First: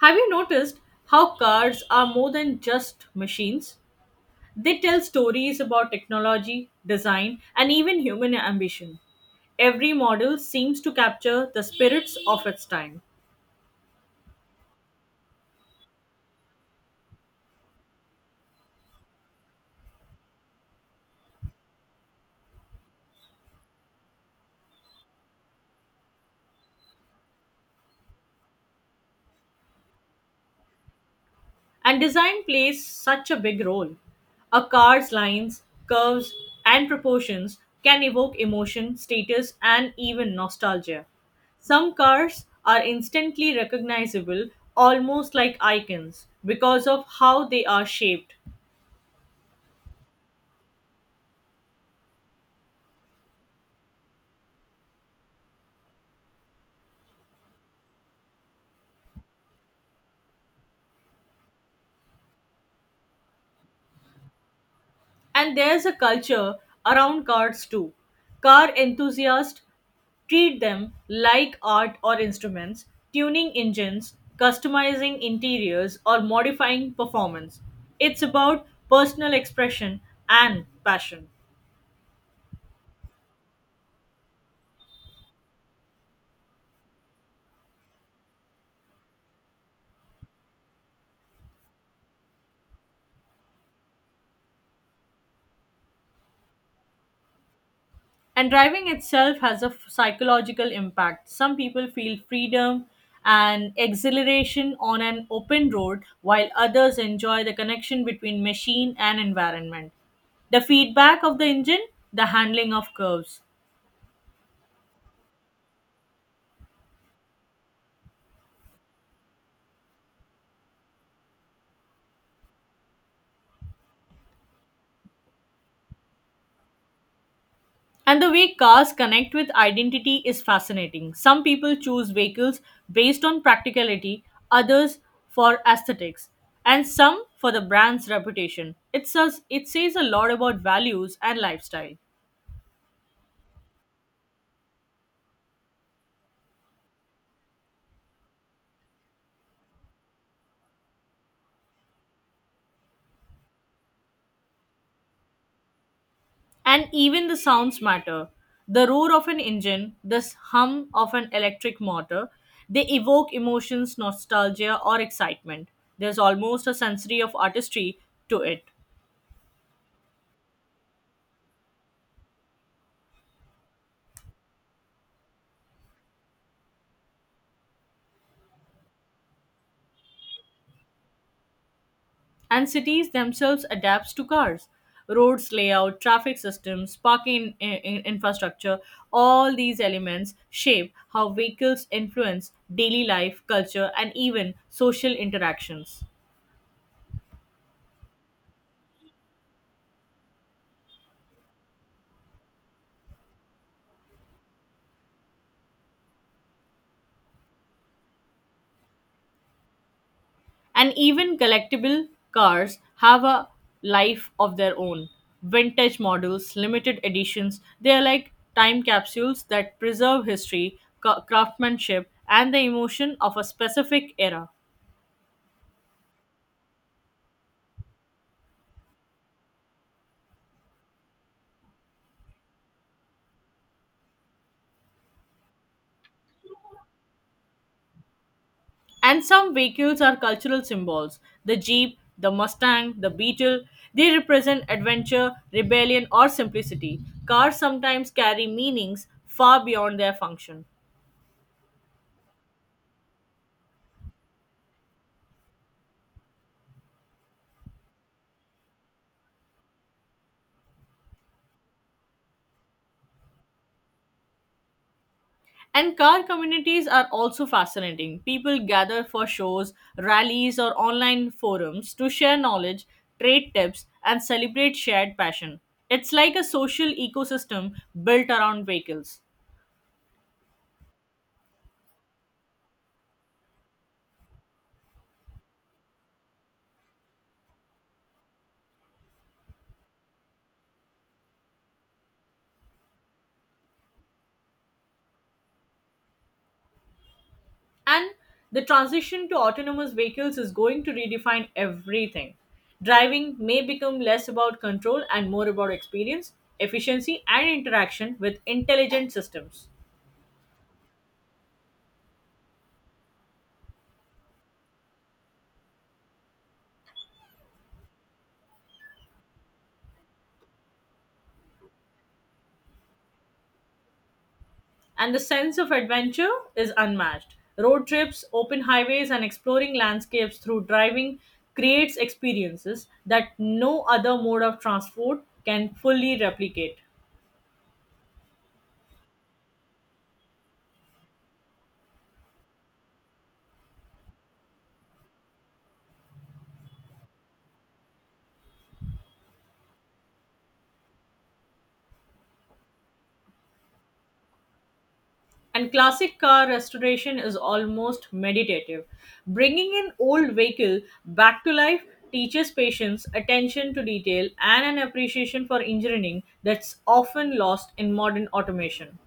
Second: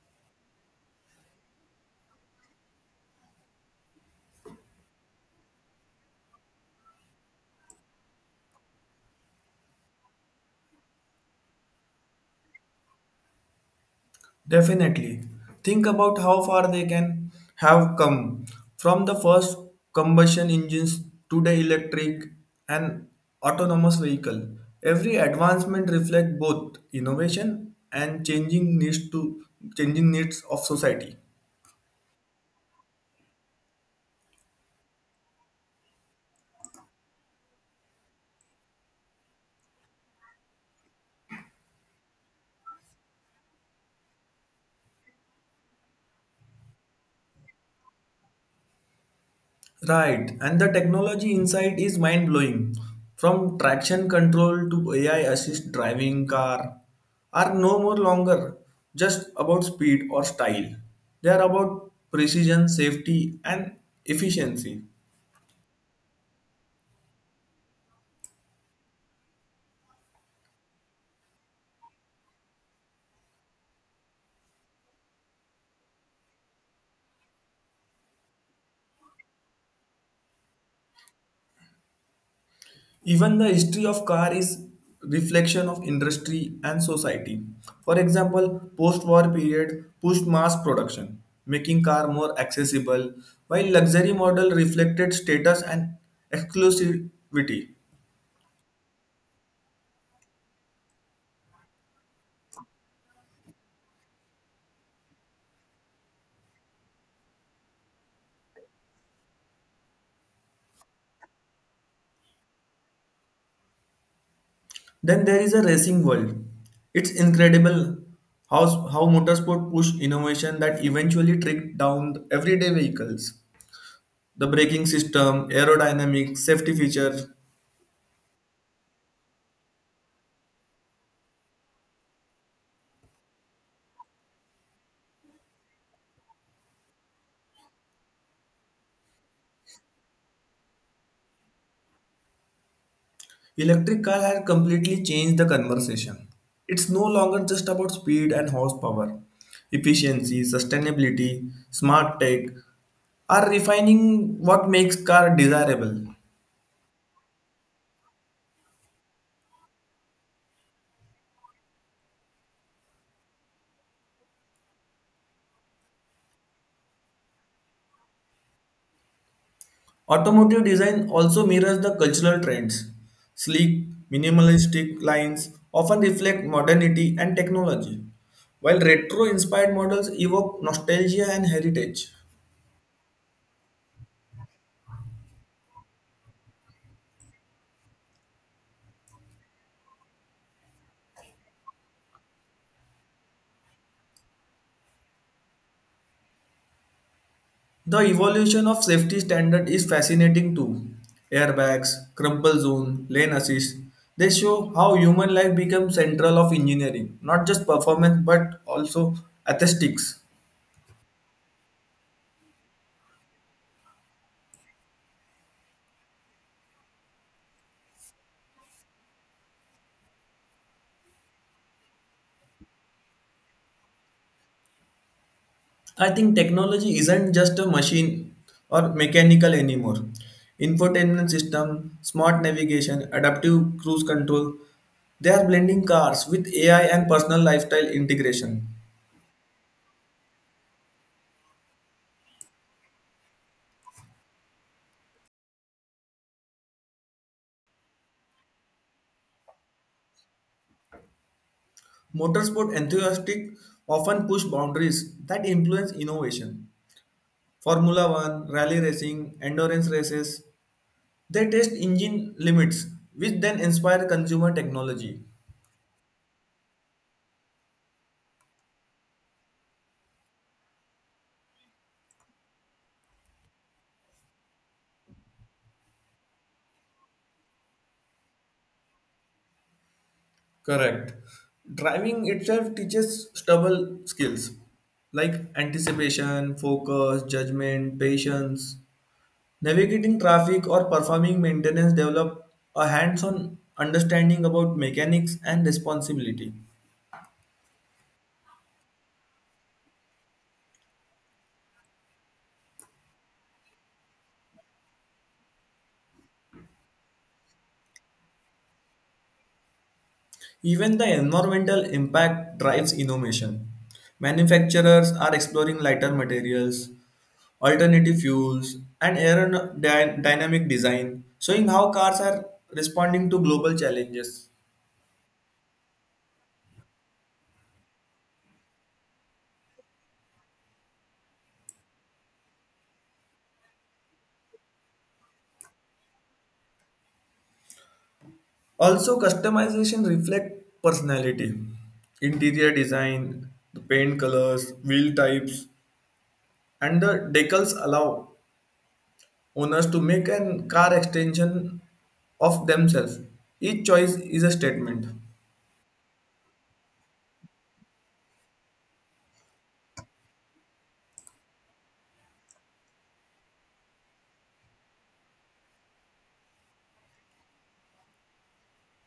Have you noticed how cards are more than just machines? They tell stories about technology, design, and even human ambition. Every model seems to capture the spirits of its time. Definitely. Think about how far they can have come from the first combustion engines to the electric and autonomous vehicle. Every advancement reflects both innovation and changing needs of society. And design plays such a big role. A car's lines, curves, and proportions can evoke emotion, status, and even nostalgia. Some cars are instantly recognizable, almost like icons, because of how they are shaped. Right, and the technology inside is mind blowing. From traction control to AI assist driving car are no more longer just about speed or style. They are about precision, safety, and efficiency. And there's a culture around cars too. Car enthusiasts treat them like art or instruments, tuning engines, customizing interiors, or modifying performance. It's about personal expression and passion. Even the history of car is reflection of industry and society. For example, post-war period pushed mass production, making car more accessible, while luxury model reflected status and exclusivity. And driving itself has a psychological impact. Some people feel freedom and exhilaration on an open road, while others enjoy the connection between machine and environment, the feedback of the engine, the handling of curves. Then there is a racing world. It's incredible how motorsport pushed innovation that eventually tricked down everyday vehicles. The braking system, aerodynamics, safety feature, And the way cars connect with identity is fascinating. Some people choose vehicles based on practicality, others for aesthetics, and some for the brand's reputation. It says a lot about values and lifestyle. electric car has completely changed the conversation. It's no longer just about speed and horsepower. Efficiency, sustainability, smart tech are refining what makes car desirable. And even the sounds matter. The roar of an engine, the hum of an electric motor, they evoke emotions, nostalgia, or excitement. There's almost a sensory of artistry to it. Automotive design also mirrors the cultural trends. Sleek, minimalistic lines often reflect modernity and technology, while retro-inspired models evoke nostalgia and heritage. And cities themselves adapts to cars, roads, layout, traffic systems, parking, infrastructure, all these elements shape how vehicles influence daily life, culture, and even social interactions. The evolution of safety standard is fascinating too. Airbags, crumple zone, lane assist, they show how human life becomes central of engineering, not just performance but also aesthetics. And even collectible cars have a life of their own. Vintage models, limited editions, they are like time capsules that preserve history, craftsmanship, and the emotion of a specific era. I think technology isn't just a machine or mechanical anymore. Infotainment system, smart navigation, adaptive cruise control, they are blending cars with AI and personal lifestyle integration. And some vehicles are cultural symbols. The Jeep, the Mustang, the Beetle, they represent adventure, rebellion, or simplicity. Cars sometimes carry meanings far beyond their function. Motorsport enthusiasts often push boundaries that influence innovation. Formula One, rally racing, endurance races, they test engine limits, which then inspire consumer technology. And car communities are also fascinating. People gather for shows, rallies, or online forums to share knowledge, trade tips, and celebrate shared passion. It's like a social ecosystem built around vehicles. Correct. Driving itself teaches stubble skills like anticipation, focus, judgment, patience. Navigating traffic or performing maintenance develop a hands on understanding about mechanics and responsibility. And the transition to autonomous vehicles is going to redefine everything. Driving may become less about control and more about experience, efficiency, and interaction with intelligent systems. Even the environmental impact drives innovation. Manufacturers are exploring lighter materials, alternative fuels, and aerodynamic design, showing how cars are responding to global challenges. And the sense of adventure is unmatched. Road trips, open highways, and exploring landscapes through driving creates experiences that no other mode of transport can fully replicate. Also, customization reflects personality. Interior design, the paint colors, wheel types, and the decals allow owners to make an car extension of themselves. Each choice is a statement. And classic car restoration is almost meditative. Bringing an old vehicle back to life teaches patience, attention to detail, and an appreciation for engineering that's often lost in modern automation.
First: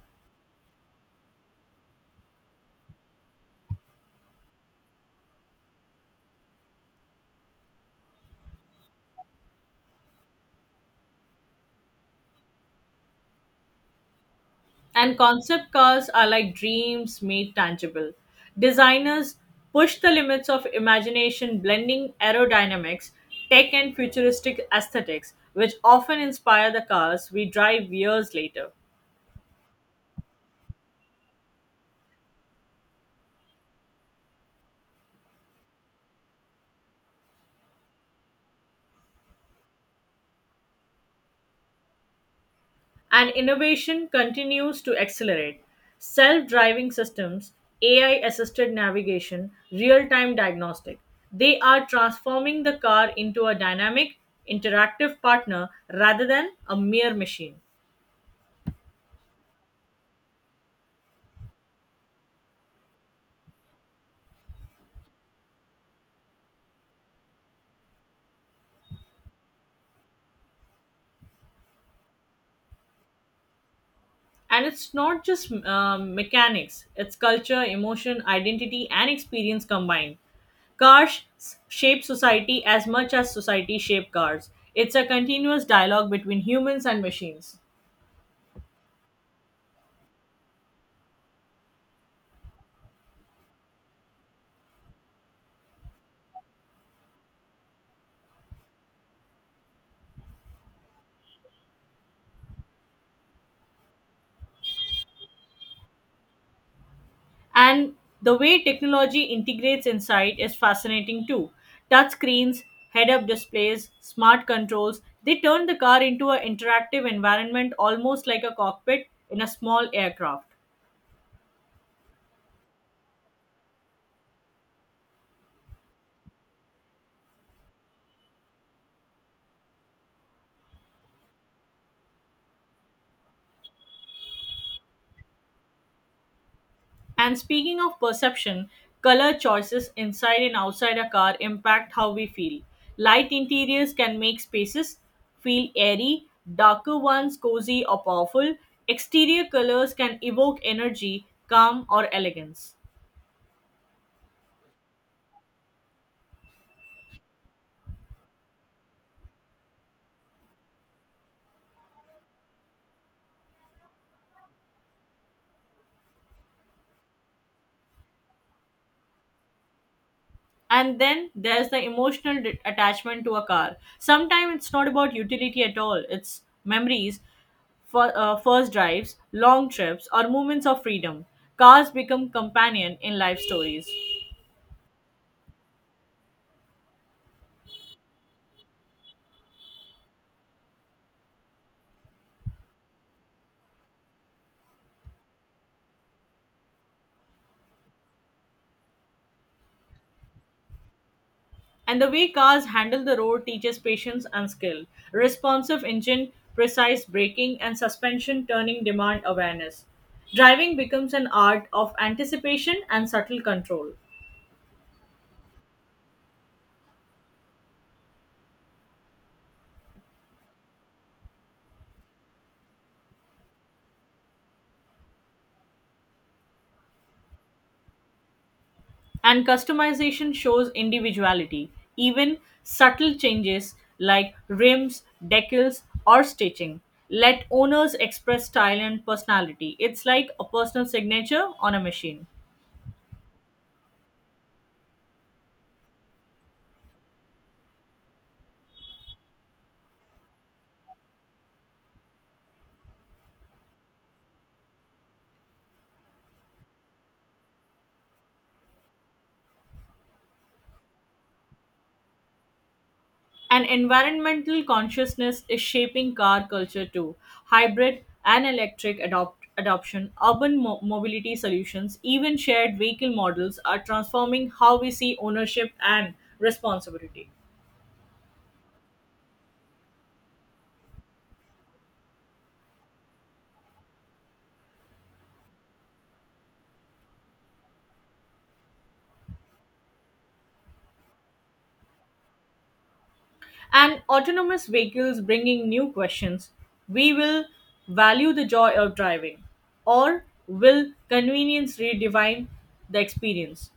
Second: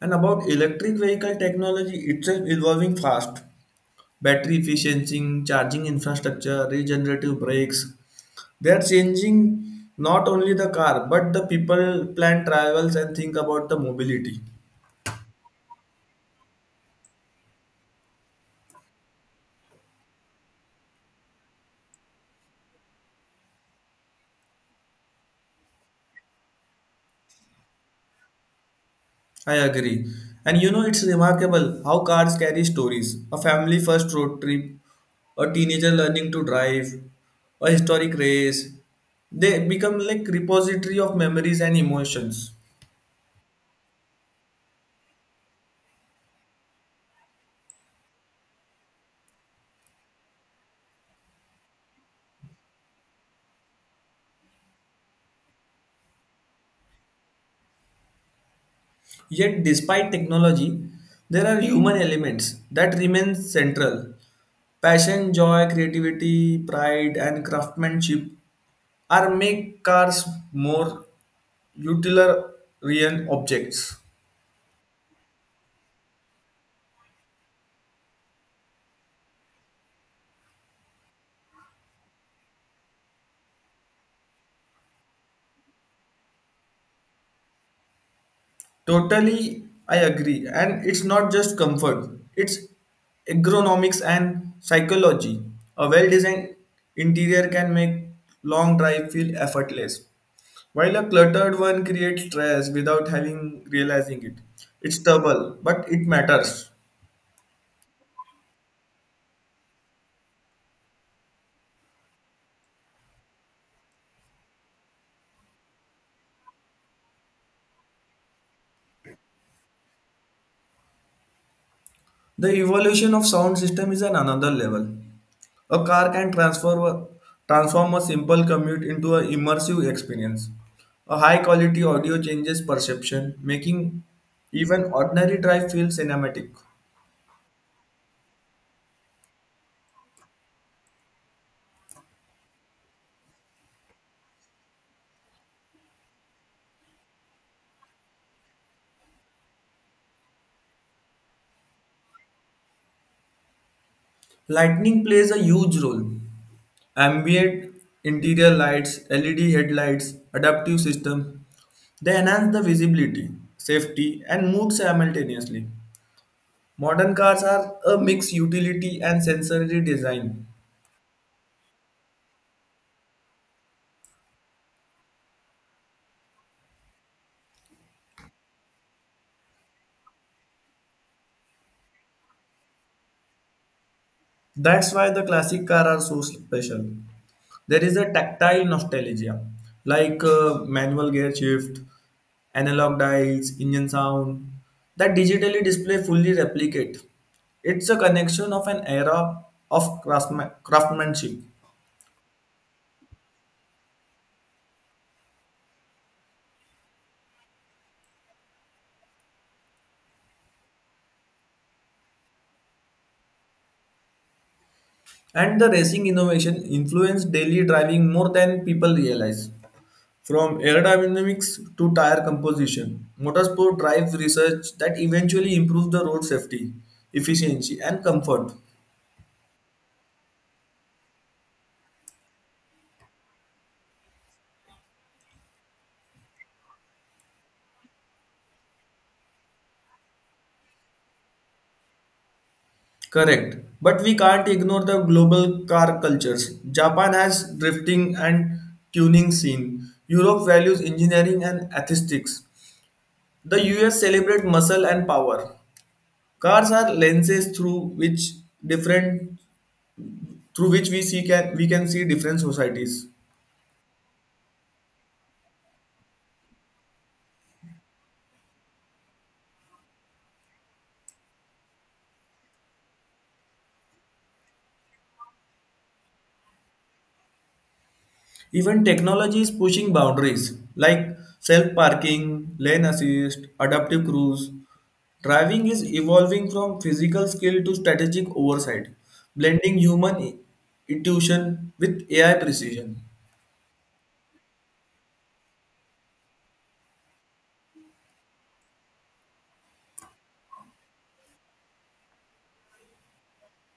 And about electric vehicle technology itself evolving fast. Battery efficiency, charging infrastructure, regenerative brakes. They are changing not only the car, but the people plan travels and think about the mobility. And concept cars are like dreams made tangible. Designers push the limits of imagination, blending aerodynamics, tech, and futuristic aesthetics, which often inspire the cars we drive years later. I agree. And you know, it's remarkable how cars carry stories. A family first road trip, a teenager learning to drive, a historic race. They become like repository of memories and emotions. And innovation continues to accelerate. Self driving systems, AI assisted navigation, real time diagnostic. They are transforming the car into a dynamic, interactive partner rather than a mere machine. Yet, despite technology, there are human elements that remain central. Passion, joy, creativity, pride, and craftsmanship are make cars more utilitarian objects. And it's not just mechanics, it's culture, emotion, identity, and experience combined. Cars shape society as much as society shape cars. It's a continuous dialogue between humans and machines. Totally, I agree. And it's not just comfort, it's ergonomics and psychology. A well designed interior can make long drive feel effortless, while a cluttered one creates stress without having realizing it. It's trouble, but it matters. And the way technology integrates inside is fascinating too. Touch screens, head up displays, smart controls, they turn the car into an interactive environment almost like a cockpit in a small aircraft. The evolution of sound system is an another level. A car can transform a simple commute into an immersive experience. A high quality audio changes perception, making even ordinary drive feel cinematic. And speaking of perception, color choices inside and outside a car impact how we feel. Light interiors can make spaces feel airy, darker ones cozy or powerful. Exterior colors can evoke energy, calm, or elegance. Lighting plays a huge role. Ambient interior lights, LED headlights, adaptive system, they enhance the visibility, safety, and mood simultaneously. Modern cars are a mix utility and sensory design. And then there's the emotional attachment to a car. Sometimes it's not about utility at all, it's memories for first drives, long trips, or moments of freedom. Cars become companion in life stories. That's why the classic car are so special. There is a tactile nostalgia, like manual gear shift, analog dials, engine sound, that digitally display fully replicate. It's a connection of an era of craftsmanship, And the way cars handle the road teaches patience and skill. Responsive engine, precise braking and suspension turning demand awareness. Driving becomes an art of anticipation and subtle control. and the racing innovation influenced daily driving more than people realize. From aerodynamics to tire composition, motorsport drives research that eventually improves the road safety, efficiency, and comfort. And customization shows individuality. Even subtle changes like rims, decals, or stitching let owners express style and personality. It's like a personal signature on a machine. Correct. But we can't ignore the global car cultures. Japan has drifting and tuning scene. Europe values engineering and aesthetics. The US celebrate muscle and power. Cars are lenses through which different through which we see can we can see different societies. And environmental consciousness is shaping car culture too. Hybrid and electric adoption, urban mobility solutions, even shared vehicle models are transforming how we see ownership and responsibility. Even technology is pushing boundaries like self parking, lane assist, adaptive cruise. Driving is evolving from physical skill to strategic oversight, blending human intuition with AI precision. And autonomous vehicles bringing new questions. We will value the joy of driving, or will convenience redefine the experience?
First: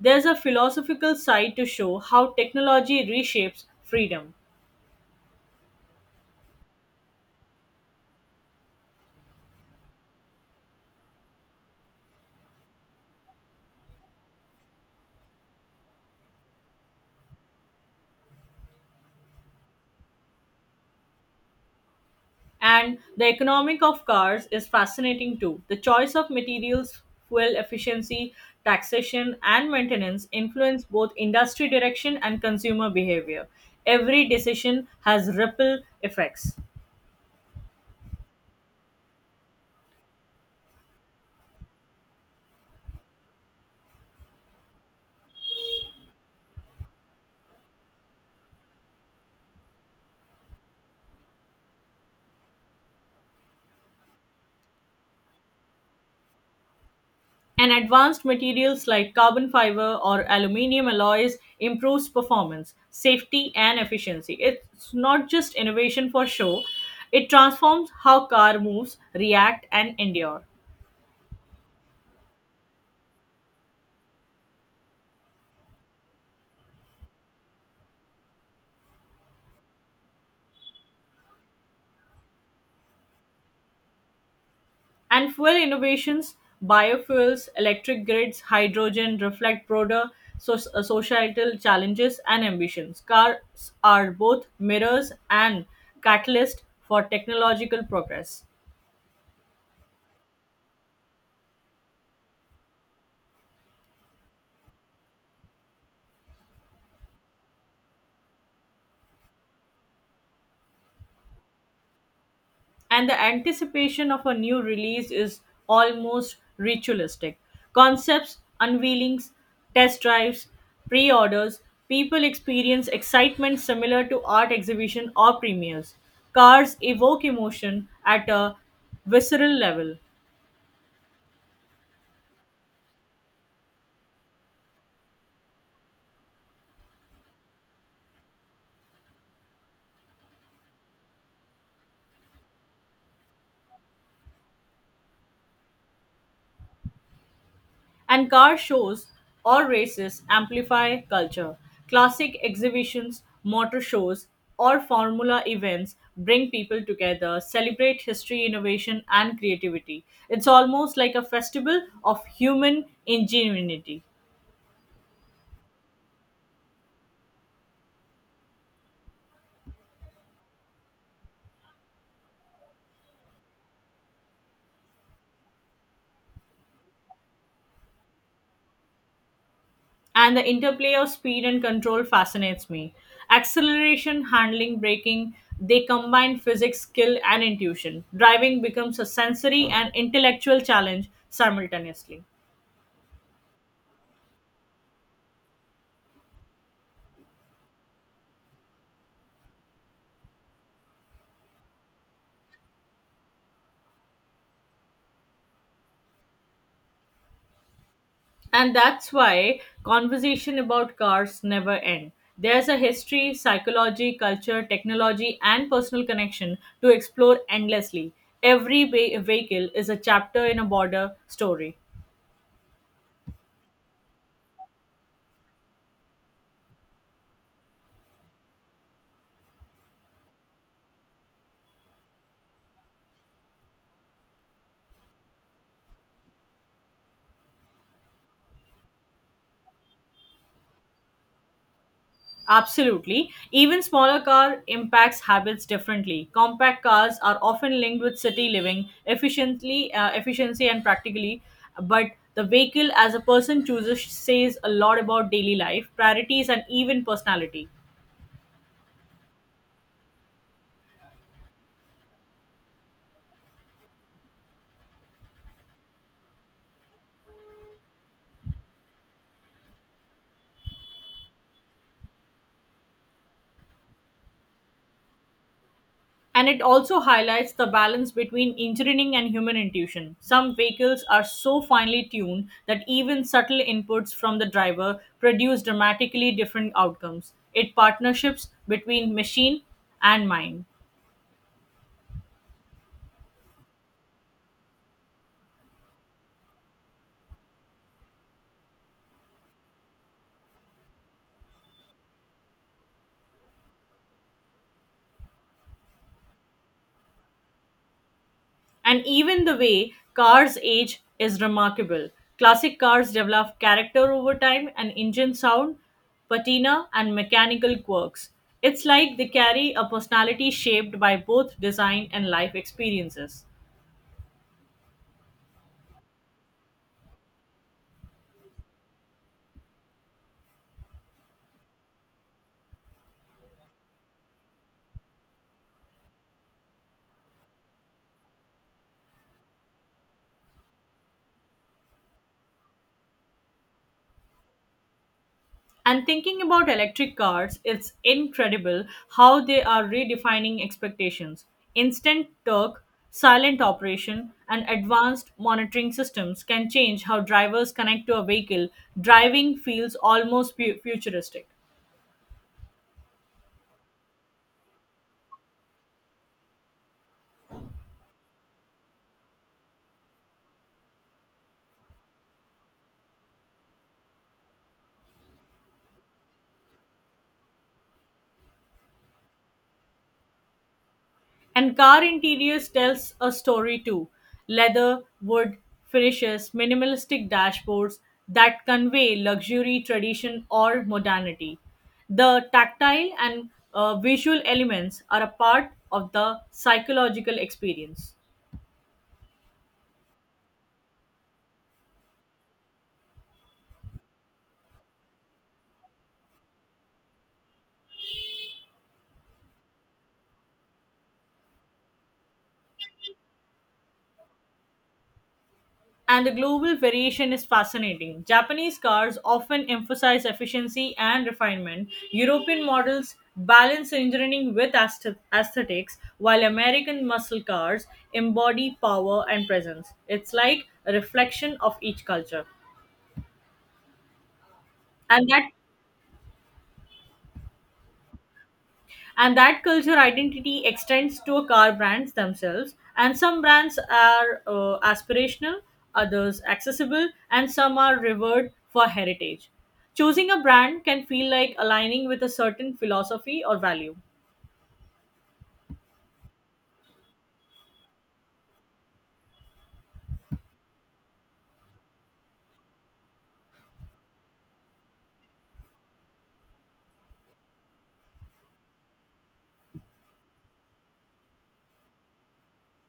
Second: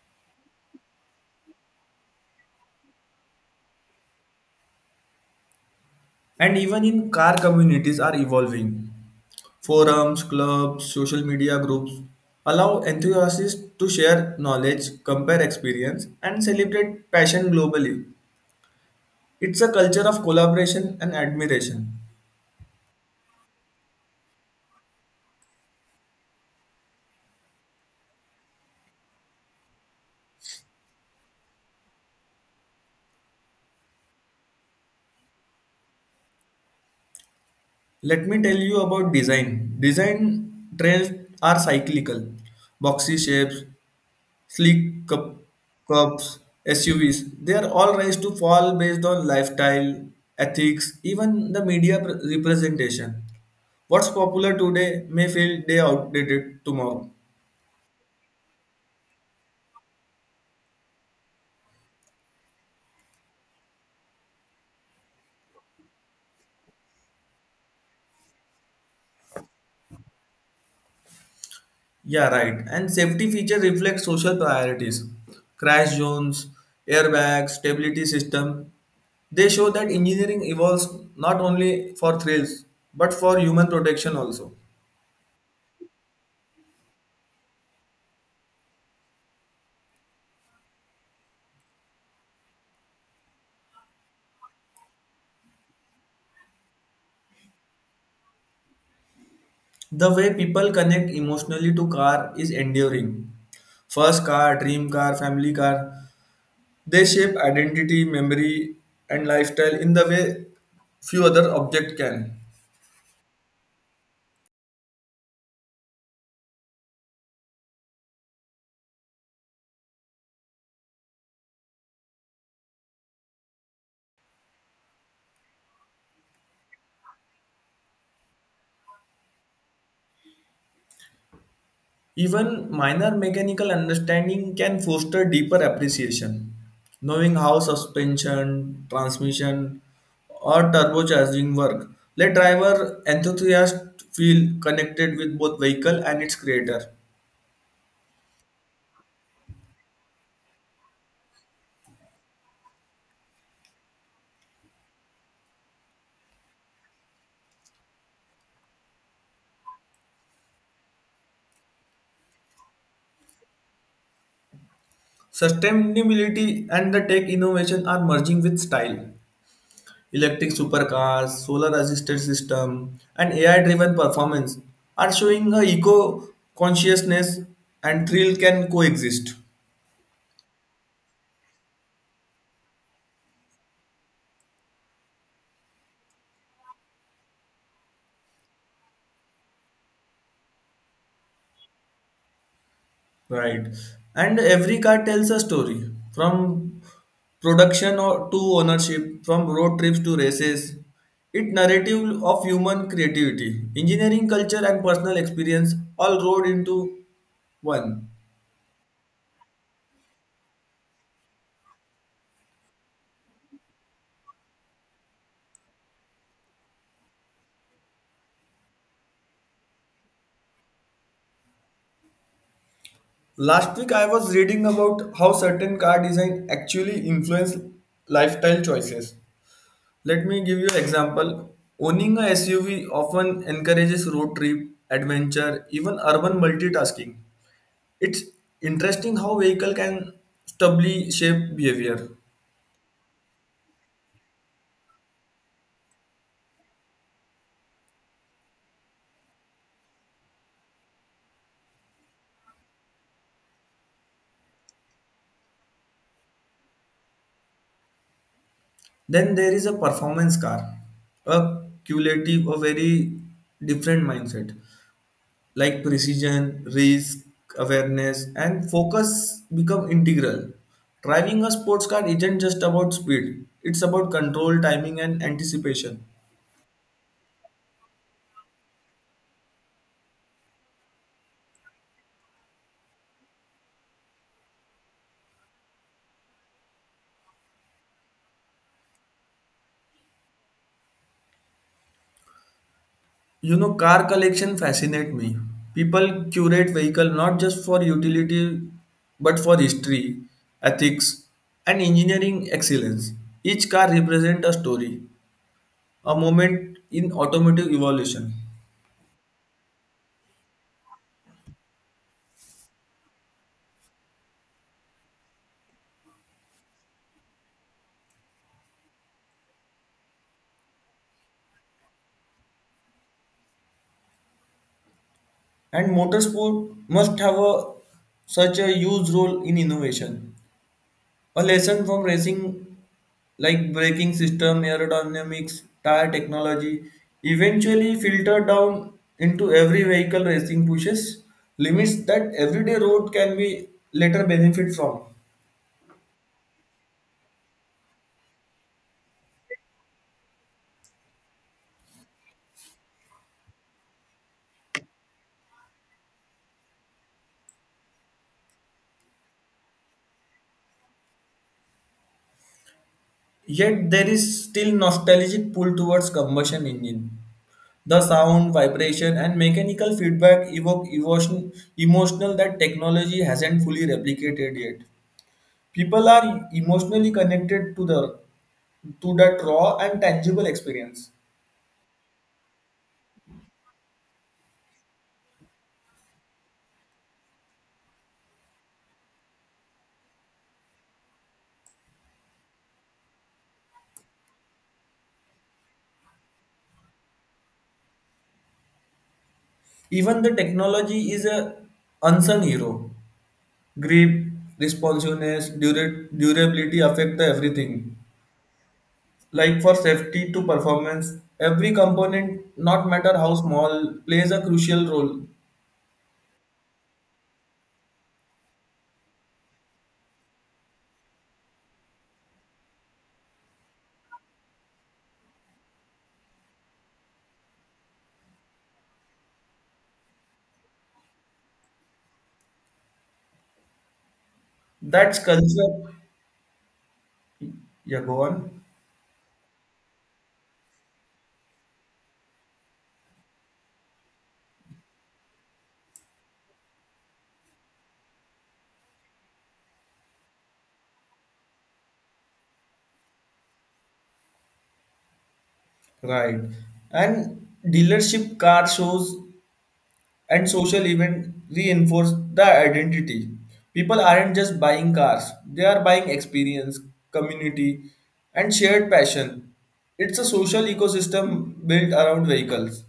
There's a philosophical side to show how technology reshapes freedom. And even in car communities are evolving. Forums, clubs, social media groups allow enthusiasts to share knowledge, compare experience, and celebrate passion globally. It's a culture of collaboration and admiration. And the economic of cars is fascinating too. The choice of materials, fuel efficiency, taxation, and maintenance influence both industry direction and consumer behavior. Every decision has ripple effects. Let me tell you about design. Design trends are cyclical. Boxy shapes, sleek cups, SUVs. They are all raised to fall based on lifestyle, ethics, even the media representation. What's popular today may feel day outdated tomorrow. And advanced materials like carbon fiber or aluminum alloys improves performance, safety, and efficiency. It's not just innovation for show, it transforms how car moves, react, and endure. Yeah, right. And safety feature reflects social priorities. Crash zones, airbags, stability system. They show that engineering evolves not only for thrills but for human protection also. And fuel innovations, biofuels, electric grids, hydrogen reflect broader so- societal challenges and ambitions. Cars are both mirrors and catalyst for technological progress. The way people connect emotionally to car is enduring. First car, dream car, family car. They shape identity, memory, and lifestyle in the way few other objects can. And the anticipation of a new release is almost ritualistic. Concepts, unveilings, test drives, pre orders, people experience excitement similar to art exhibition or premieres. Cars evoke emotion at a visceral level. Even minor mechanical understanding can foster deeper appreciation. Knowing how suspension, transmission, or turbocharging work let driver enthusiasts feel connected with both vehicle and its creator. And car shows or races amplify culture. Classic exhibitions, motor shows, or formula events bring people together, celebrate history, innovation, and creativity. It's almost like a festival of human ingenuity. Sustainability and the tech innovation are merging with style. Electric supercars, solar assisted system, and AI driven performance are showing a eco consciousness and thrill can coexist. And the interplay of speed and control fascinates me. Acceleration, handling, braking, they combine physics, skill, and intuition. Driving becomes a sensory and intellectual challenge simultaneously. Right. And every car tells a story from production or to ownership, from road trips to races. It narrative of human creativity, engineering culture and personal experience all rolled into one. And that's why conversation about cars never end. There's a history, psychology, culture, technology, and personal connection to explore endlessly. Every vehicle is a chapter in a border story. Last week I was reading about how certain car design actually influence lifestyle choices. Let me give you an example. Owning a SUV often encourages road trip, adventure, even urban multitasking. It's interesting how vehicle can stably shape behavior. Absolutely. Even smaller car impacts habits differently. Compact cars are often linked with city living, efficiency, and practically. But the vehicle, as a person chooses, says a lot about daily life, priorities, and even personality. Then there is a performance car, a cumulative, a very different mindset, like precision, risk awareness, and focus become integral. Driving a sports car isn't just about speed, it's about control, timing, and anticipation. And it also highlights the balance between engineering and human intuition. Some vehicles are so finely tuned that even subtle inputs from the driver produce dramatically different outcomes. It partnerships between machine and mind. You know, car collection fascinate me. People curate vehicle not just for utility, but for history, ethics, and engineering excellence. Each car represents a story, a moment in automotive evolution. And even the way cars age is remarkable. Classic cars develop character over time and engine sound, patina, and mechanical quirks. It's like they carry a personality shaped by both design and life experiences. And motorsport must have a such a huge role in innovation. A lesson from racing like braking system, aerodynamics, tire technology eventually filtered down into every vehicle racing pushes limits that everyday road can be later benefit from. And thinking about electric cars, it's incredible how they are redefining expectations. Instant torque, silent operation, and advanced monitoring systems can change how drivers connect to a vehicle. Driving feels almost futuristic. Yet there is still nostalgic pull towards combustion engine. The sound, vibration, and mechanical feedback evoke emotion, emotional that technology hasn't fully replicated yet. People are emotionally connected to the to that raw and tangible experience. And car interiors tells a story too. Leather, wood, finishes, minimalistic dashboards that convey luxury, tradition, or modernity. The tactile and visual elements are a part of the psychological experience. Even the technology is a unsung hero, grip, responsiveness, durability affect the everything, like for safety to performance. Every component not matter how small plays a crucial role. And the global variation is fascinating. Japanese cars often emphasize efficiency and refinement. European models balance engineering with aesthetics, while American muscle cars embody power and presence. It's like a reflection of each culture. That's And that culture. Yeah, go on. and that culture identity extends to car brands themselves, and some brands are aspirational, others accessible, and some are revered for heritage. Choosing a brand can feel like aligning with a certain philosophy or value. Right, and dealership car shows and social events reinforce the identity. People aren't just buying cars, they are buying experience, community, and shared passion. It's a social ecosystem built around vehicles.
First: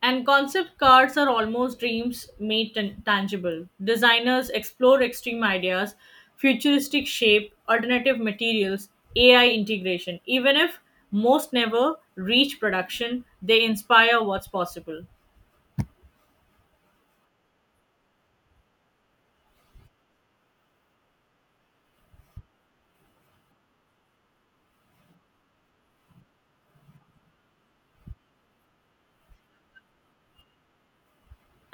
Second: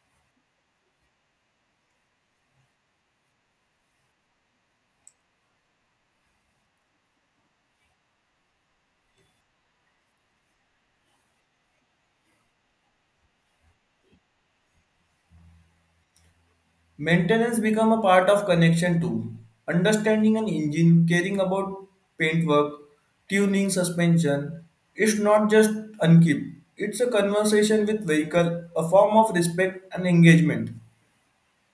And concept cars are almost dreams made tangible. Designers explore extreme ideas, futuristic shape, alternative materials, AI integration. Even if most never reach production, they inspire what's possible. Maintenance become a part of connection too. Understanding an engine, caring about paintwork, tuning, suspension, it's not just unkeep. It's a conversation with vehicle, a form of respect and engagement.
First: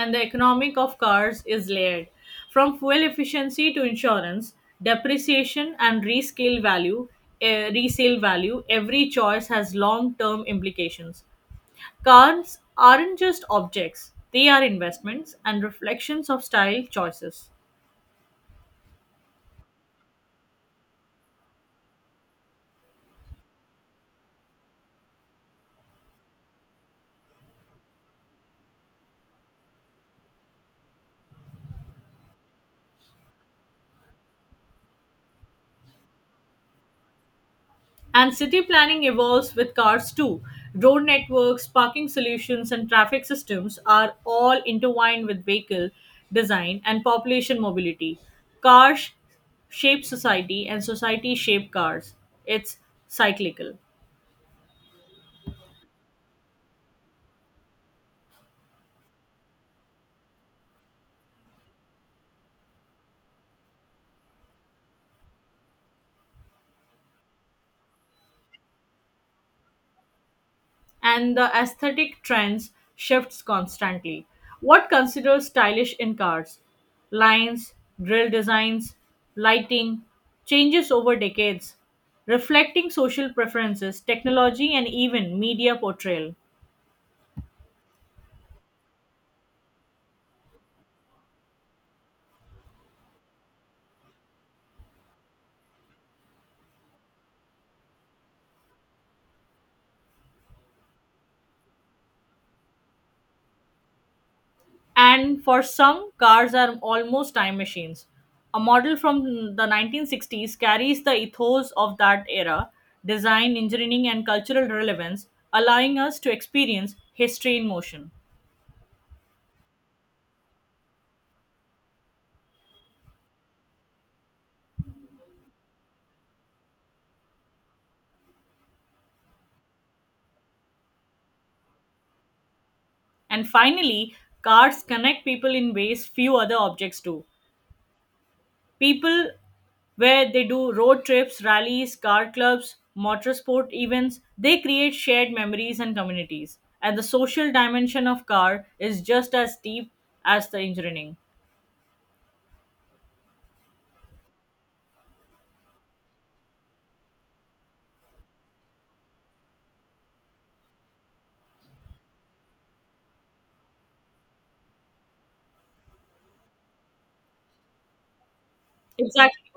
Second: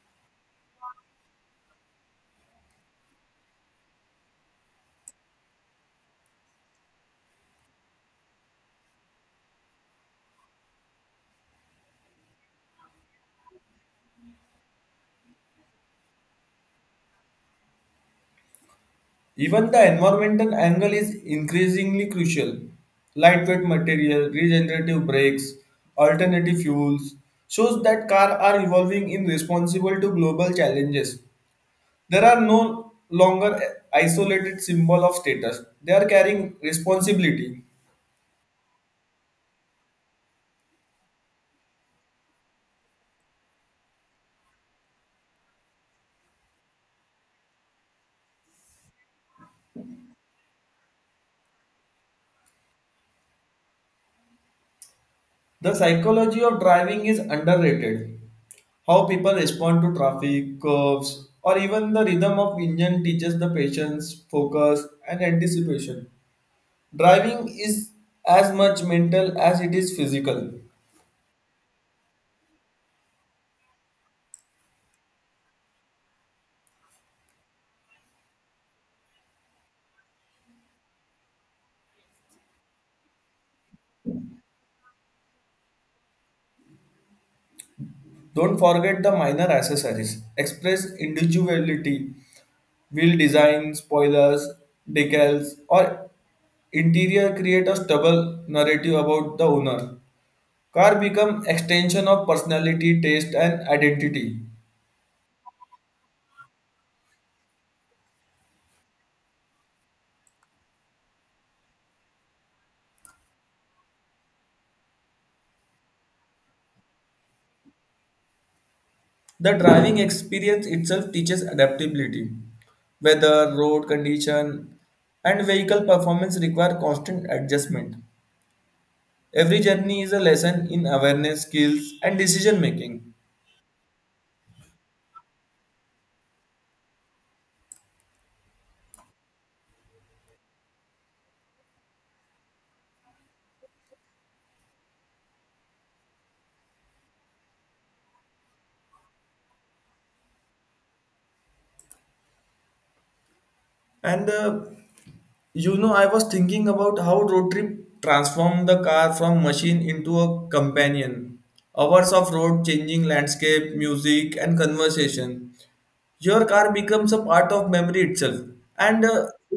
And the economic of cars is layered from fuel efficiency to insurance, depreciation, and resale value, every choice has long term implications. Cars aren't just objects, they are investments and reflections of style choices. Even the environmental angle is increasingly crucial. Lightweight material, regenerative brakes, alternative fuels shows that cars are evolving in responsible to global challenges. There are no longer isolated symbol of status. They are carrying responsibility. And city planning evolves with cars too. Road networks, parking solutions, and traffic systems are all intertwined with vehicle design and population mobility. Cars shape society, and society shape cars. It's cyclical. The psychology of driving is underrated. How people respond to traffic, curves, or even the rhythm of engine teaches the patience, focus, and anticipation. Driving is as much mental as it is physical. And the aesthetic trends shifts constantly. What considers stylish in cars? Lines, grille designs, lighting, changes over decades, reflecting social preferences, technology, and even media portrayal. Don't forget the minor accessories. Express individuality, wheel design, spoilers, decals, or interior create a stable narrative about the owner. Car become extension of personality, taste, and identity. And for some, cars are almost time machines. A model from the 1960s carries the ethos of that era, design, engineering, and cultural relevance, allowing us to experience history in motion. The driving experience itself teaches adaptability. Weather, road condition, and vehicle performance require constant adjustment. Every journey is a lesson in awareness, skills, and decision making. And finally, cars connect people in ways few other objects do. People where they do road trips, rallies, car clubs, motorsport events, they create shared memories and communities. And the social dimension of car is just as deep as the engineering. And You know, I was thinking about how road trip transformed the car from machine into a companion. Hours of road changing landscape, music, and conversation. Your car becomes a part of memory itself. And Exactly.